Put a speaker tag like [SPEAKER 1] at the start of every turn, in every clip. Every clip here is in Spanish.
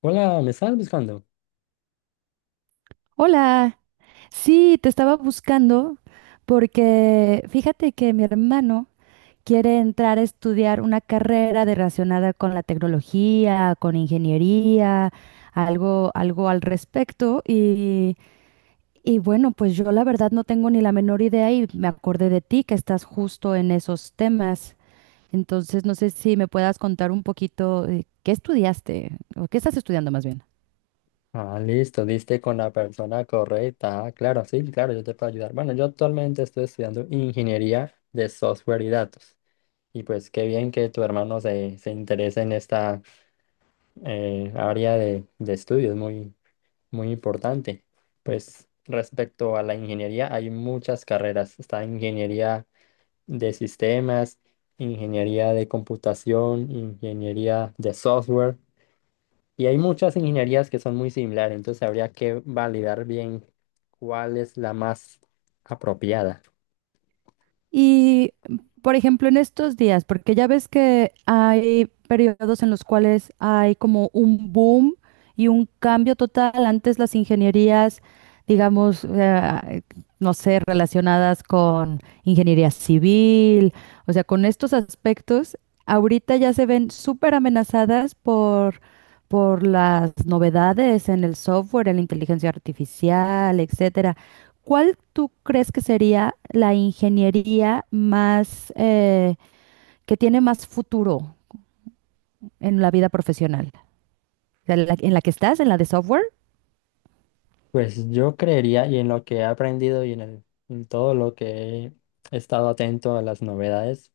[SPEAKER 1] Hola, ¿me estás buscando?
[SPEAKER 2] Hola, sí, te estaba buscando porque fíjate que mi hermano quiere entrar a estudiar una relacionada con la tecnología, con ingeniería, algo al respecto y bueno, pues yo la verdad no tengo ni la menor idea y me acordé de ti que estás justo en esos temas. Entonces, no sé si me puedas contar un poquito qué estudiaste o qué estás estudiando más bien.
[SPEAKER 1] Ah, listo, diste con la persona correcta. Ah, claro, sí, claro, yo te puedo ayudar. Bueno, yo actualmente estoy estudiando ingeniería de software y datos. Y pues qué bien que tu hermano se interese en esta área de estudio, es muy, muy importante. Pues respecto a la ingeniería, hay muchas carreras. Está ingeniería de sistemas, ingeniería de computación, ingeniería de software. Y hay muchas ingenierías que son muy similares, entonces habría que validar bien cuál es la más apropiada.
[SPEAKER 2] Y, por ejemplo, en estos días, porque ya ves que hay periodos en los cuales hay como un boom y un cambio total. Antes las ingenierías, digamos, no sé, relacionadas con ingeniería civil, o sea, con estos aspectos, ahorita ya se ven súper amenazadas por las novedades en el software, en la inteligencia artificial, etcétera. ¿Cuál tú crees que sería la ingeniería más que tiene más futuro en la vida profesional? O sea, ¿En la que estás? ¿En la de software?
[SPEAKER 1] Pues yo creería, y en lo que he aprendido y en en todo lo que he estado atento a las novedades,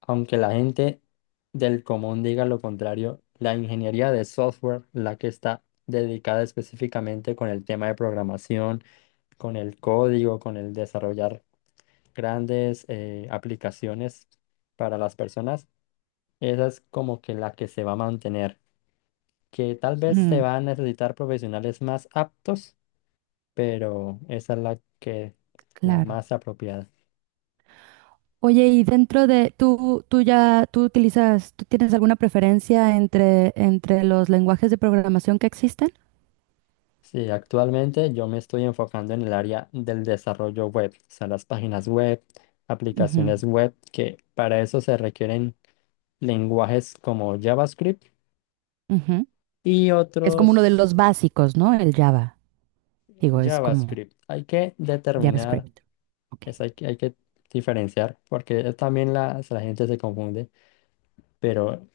[SPEAKER 1] aunque la gente del común diga lo contrario, la ingeniería de software, la que está dedicada específicamente con el tema de programación, con el código, con el desarrollar grandes aplicaciones para las personas. Esa es como que la que se va a mantener, que tal vez se
[SPEAKER 2] Mm,
[SPEAKER 1] va a necesitar profesionales más aptos, pero esa es la
[SPEAKER 2] claro.
[SPEAKER 1] más apropiada.
[SPEAKER 2] Oye, y dentro de tú utilizas, ¿tú tienes alguna preferencia entre los lenguajes de programación que existen?
[SPEAKER 1] Sí, actualmente yo me estoy enfocando en el área del desarrollo web, o sea, las páginas web,
[SPEAKER 2] Ujú,
[SPEAKER 1] aplicaciones web, que para eso se requieren lenguajes como JavaScript
[SPEAKER 2] ujú.
[SPEAKER 1] y
[SPEAKER 2] Es como uno de los
[SPEAKER 1] otros.
[SPEAKER 2] básicos, ¿no? El Java. Digo, es como
[SPEAKER 1] JavaScript. Hay que determinar,
[SPEAKER 2] JavaScript. Ok.
[SPEAKER 1] hay que diferenciar, porque también la gente se confunde. Pero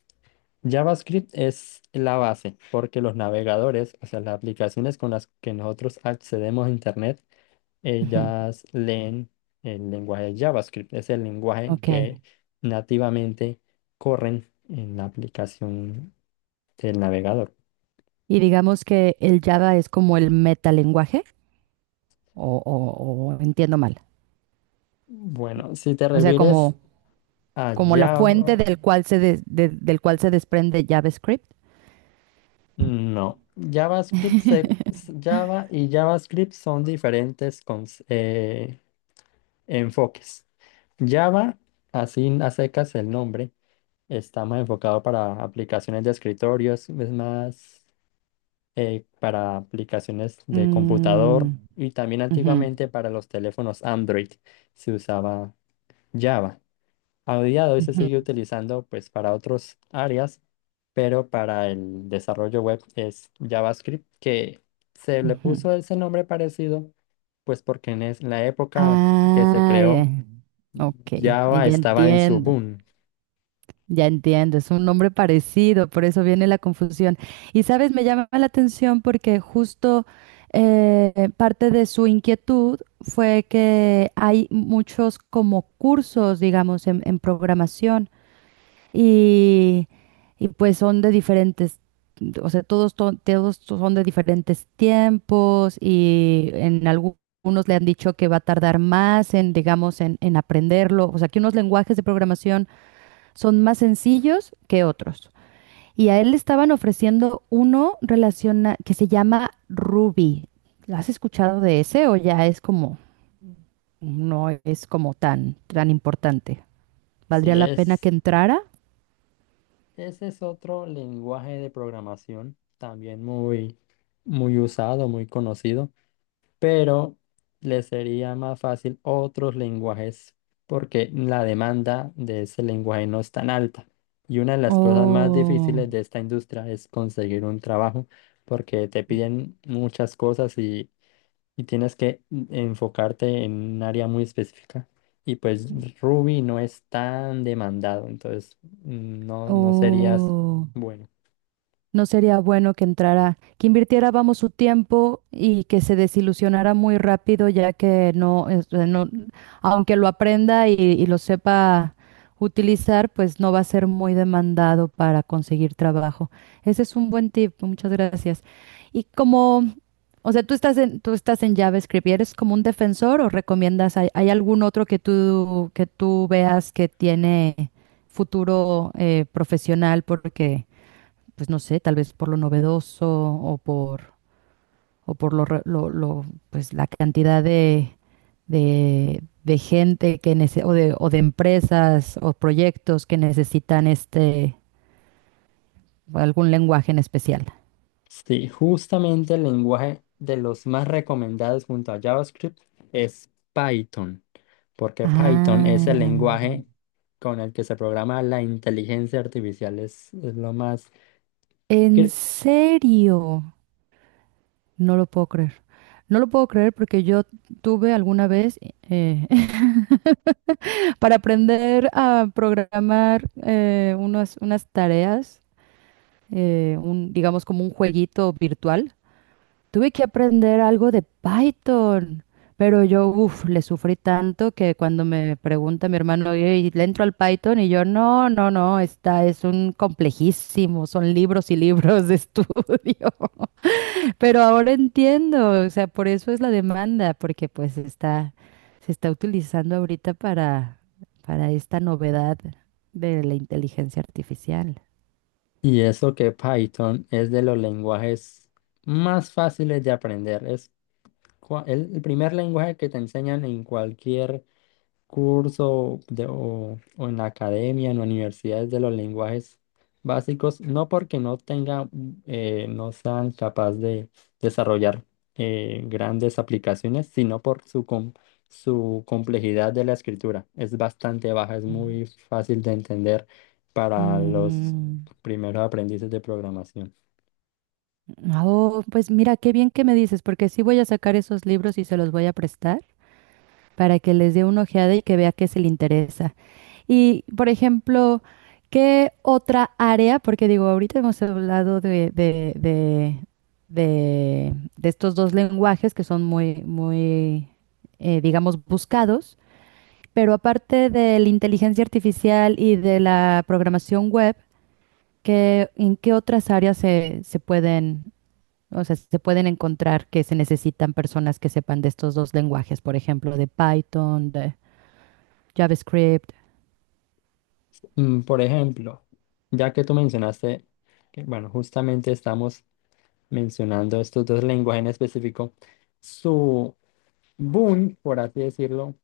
[SPEAKER 1] JavaScript es la base porque los navegadores, o sea, las aplicaciones con las que nosotros accedemos a Internet,
[SPEAKER 2] Ujú,
[SPEAKER 1] ellas leen el lenguaje JavaScript. Es el lenguaje
[SPEAKER 2] ok.
[SPEAKER 1] que nativamente corren en la aplicación del navegador.
[SPEAKER 2] Y digamos que el Java es como el metalenguaje. O entiendo mal.
[SPEAKER 1] Bueno, si te
[SPEAKER 2] O sea,
[SPEAKER 1] refieres
[SPEAKER 2] como,
[SPEAKER 1] a
[SPEAKER 2] como la fuente
[SPEAKER 1] Java,
[SPEAKER 2] del cual del cual se desprende JavaScript.
[SPEAKER 1] no. Java y JavaScript son diferentes con, enfoques. Java, así a secas el nombre, está más enfocado para aplicaciones de escritorios, es más para aplicaciones de
[SPEAKER 2] Mm,
[SPEAKER 1] computador y también
[SPEAKER 2] ujú,
[SPEAKER 1] antiguamente para los teléfonos Android se usaba Java. A día de hoy se
[SPEAKER 2] ujú,
[SPEAKER 1] sigue utilizando pues para otras áreas, pero para el desarrollo web es JavaScript, que se le
[SPEAKER 2] ujú.
[SPEAKER 1] puso ese nombre parecido pues porque en la época que se
[SPEAKER 2] Ah,
[SPEAKER 1] creó
[SPEAKER 2] eh, ok,
[SPEAKER 1] Java
[SPEAKER 2] ya
[SPEAKER 1] estaba en su
[SPEAKER 2] entiendo.
[SPEAKER 1] boom.
[SPEAKER 2] Ya entiendo, es un nombre parecido, por eso viene la confusión. Y sabes, me llama la atención porque justo parte de su inquietud fue que hay muchos como cursos, digamos, en programación y, y pues son de diferentes, o sea, todos son de diferentes tiempos y algunos le han dicho que va a tardar más en, digamos, en aprenderlo. O sea, que unos lenguajes de programación son más sencillos que otros. Y a él le estaban ofreciendo uno relaciona que se llama Ruby. ¿Has escuchado de ese o ya es como, no es como tan importante? ¿Valdría
[SPEAKER 1] Sí,
[SPEAKER 2] la pena que
[SPEAKER 1] es,
[SPEAKER 2] entrara?
[SPEAKER 1] ese es otro lenguaje de programación también muy, muy usado, muy conocido, pero le sería más fácil otros lenguajes porque la demanda de ese lenguaje no es tan alta. Y una de las cosas más
[SPEAKER 2] Oh.
[SPEAKER 1] difíciles de esta industria es conseguir un trabajo porque te piden muchas cosas y tienes que enfocarte en un área muy específica. Y pues Ruby no es tan demandado, entonces no, no serías
[SPEAKER 2] Oh,
[SPEAKER 1] bueno.
[SPEAKER 2] no sería bueno que entrara, que invirtiera, vamos, su tiempo y que se desilusionara muy rápido, ya que no, este, no, aunque lo aprenda y lo sepa utilizar, pues no va a ser muy demandado para conseguir trabajo. Ese es un buen tip, muchas gracias. Y como o sea, tú estás en JavaScript y eres como un defensor o recomiendas, hay algún otro que tú veas que tiene futuro profesional pues no sé, tal vez por lo novedoso o por lo, re- lo, pues la cantidad de gente que o de empresas o proyectos que necesitan este, algún lenguaje en especial.
[SPEAKER 1] Sí, justamente el lenguaje de los más recomendados junto a JavaScript es Python, porque Python es el
[SPEAKER 2] Ah,
[SPEAKER 1] lenguaje con el que se programa la inteligencia artificial, es lo más...
[SPEAKER 2] ¿en
[SPEAKER 1] cre-
[SPEAKER 2] serio? No lo puedo creer. No lo puedo creer porque yo tuve alguna vez eh, para aprender a programar unas tareas, digamos como un jueguito virtual. Tuve que aprender algo de Python, pero yo, uff, le sufrí tanto que cuando me pregunta mi hermano, "Ey, ¿le entro al Python? Y yo, no, no, no, está, es un complejísimo, son libros y libros de estudio. Pero ahora entiendo, o sea, por eso es la demanda, porque pues está, se está utilizando ahorita para esta novedad de la inteligencia artificial.
[SPEAKER 1] Y eso que Python es de los lenguajes más fáciles de aprender. Es el primer lenguaje que te enseñan en cualquier o en la academia, en universidades, de los lenguajes básicos, no porque no tenga, no sean capaz de desarrollar grandes aplicaciones, sino por su complejidad de la escritura. Es bastante baja, es
[SPEAKER 2] Mm.
[SPEAKER 1] muy fácil de entender para los
[SPEAKER 2] Mm,
[SPEAKER 1] primeros aprendices de programación.
[SPEAKER 2] oh, pues mira, qué bien que me dices, porque sí voy a sacar esos libros y se los voy a prestar para que les dé una ojeada y que vea qué se le interesa. Y, por ejemplo, ¿qué otra área? Porque digo, ahorita hemos hablado de estos dos lenguajes que son muy, digamos, buscados, pero aparte de la inteligencia artificial y de la programación web, ¿qué, en qué otras áreas se pueden, o sea, se pueden encontrar que se necesitan personas que sepan de estos dos lenguajes, por ejemplo, de Python, de JavaScript?
[SPEAKER 1] Por ejemplo, ya que tú mencionaste que, bueno, justamente estamos mencionando estos dos lenguajes en específico, su boom, por así decirlo,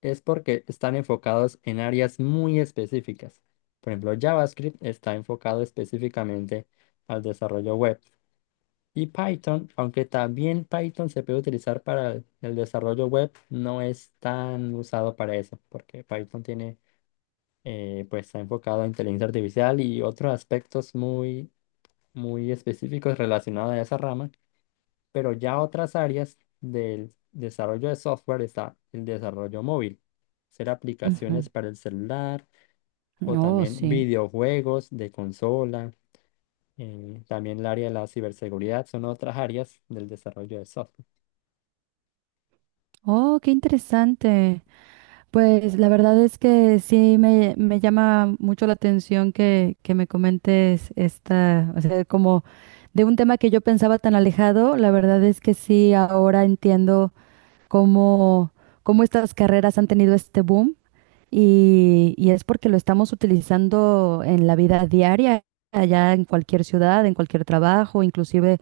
[SPEAKER 1] es porque están enfocados en áreas muy específicas. Por ejemplo, JavaScript está enfocado específicamente al desarrollo web y Python, aunque también Python se puede utilizar para el desarrollo web, no es tan usado para eso, porque Python tiene pues está enfocado a inteligencia artificial y otros aspectos muy, muy específicos relacionados a esa rama, pero ya otras áreas del desarrollo de software, está el desarrollo móvil, hacer aplicaciones
[SPEAKER 2] Ujú.
[SPEAKER 1] para el celular o
[SPEAKER 2] Oh,
[SPEAKER 1] también
[SPEAKER 2] sí.
[SPEAKER 1] videojuegos de consola, también el área de la ciberseguridad son otras áreas del desarrollo de software.
[SPEAKER 2] Oh, qué interesante. Pues la verdad es que sí me llama mucho la atención que me comentes esta, o sea, como de un tema que yo pensaba tan alejado, la verdad es que sí ahora entiendo cómo, cómo estas carreras han tenido este boom y es porque lo estamos utilizando en la vida diaria, allá en cualquier ciudad, en cualquier trabajo, inclusive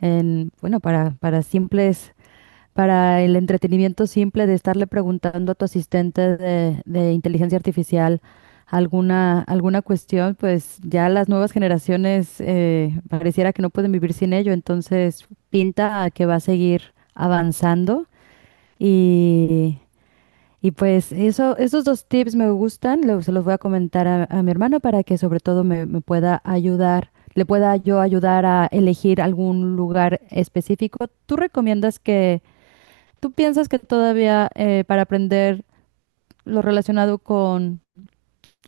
[SPEAKER 2] en, bueno, para simples para el entretenimiento simple de estarle preguntando a tu asistente de inteligencia artificial alguna cuestión, pues ya las nuevas generaciones pareciera que no pueden vivir sin ello, entonces pinta a que va a seguir avanzando y, y pues eso, esos dos tips me gustan, se los voy a comentar a mi hermano para que sobre todo me pueda ayudar. Le pueda yo ayudar a elegir algún lugar específico. ¿Tú piensas que todavía para aprender lo relacionado con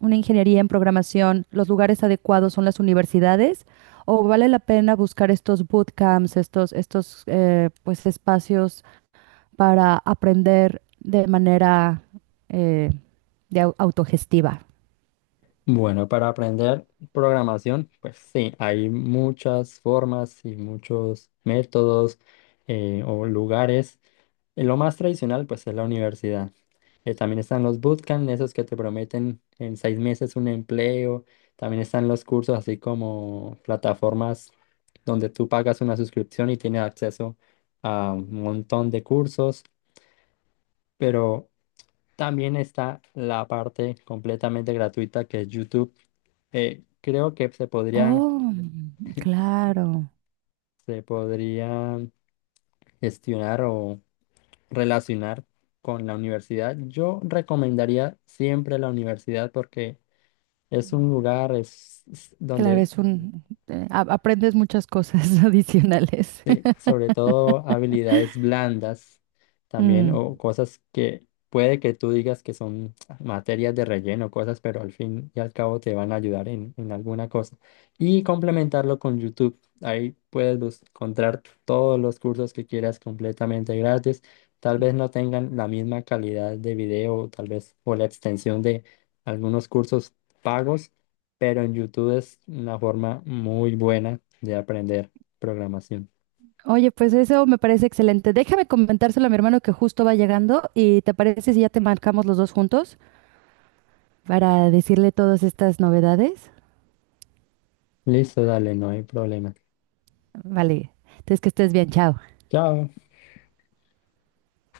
[SPEAKER 2] una ingeniería en programación, los lugares adecuados son las universidades? ¿O vale la pena buscar estos bootcamps, estos pues, espacios para aprender de manera eh, autogestiva?
[SPEAKER 1] Bueno, para aprender programación, pues sí, hay muchas formas y muchos métodos, o lugares. Lo más tradicional, pues, es la universidad. También están los bootcamp, esos que te prometen en 6 meses un empleo. También están los cursos, así como plataformas donde tú pagas una suscripción y tienes acceso a un montón de cursos. Pero también está la parte completamente gratuita que es YouTube, creo que
[SPEAKER 2] Oh, claro.
[SPEAKER 1] se podría gestionar o relacionar con la universidad. Yo recomendaría siempre la universidad porque es un lugar, es
[SPEAKER 2] Claro,
[SPEAKER 1] donde...
[SPEAKER 2] es un... aprendes muchas cosas adicionales.
[SPEAKER 1] Sí, sobre todo habilidades blandas también, o
[SPEAKER 2] Mm.
[SPEAKER 1] cosas que puede que tú digas que son materias de relleno, cosas, pero al fin y al cabo te van a ayudar en alguna cosa. Y complementarlo con YouTube. Ahí puedes encontrar todos los cursos que quieras completamente gratis. Tal vez no tengan la misma calidad de video, tal vez, o la extensión de algunos cursos pagos, pero en YouTube es una forma muy buena de aprender programación.
[SPEAKER 2] Oye, pues eso me parece excelente. Déjame comentárselo a mi hermano que justo va llegando y ¿te parece si ya te marcamos los dos juntos para decirle todas estas novedades?
[SPEAKER 1] Listo, dale, no hay problema.
[SPEAKER 2] Vale, entonces que estés bien, chao.
[SPEAKER 1] Chao.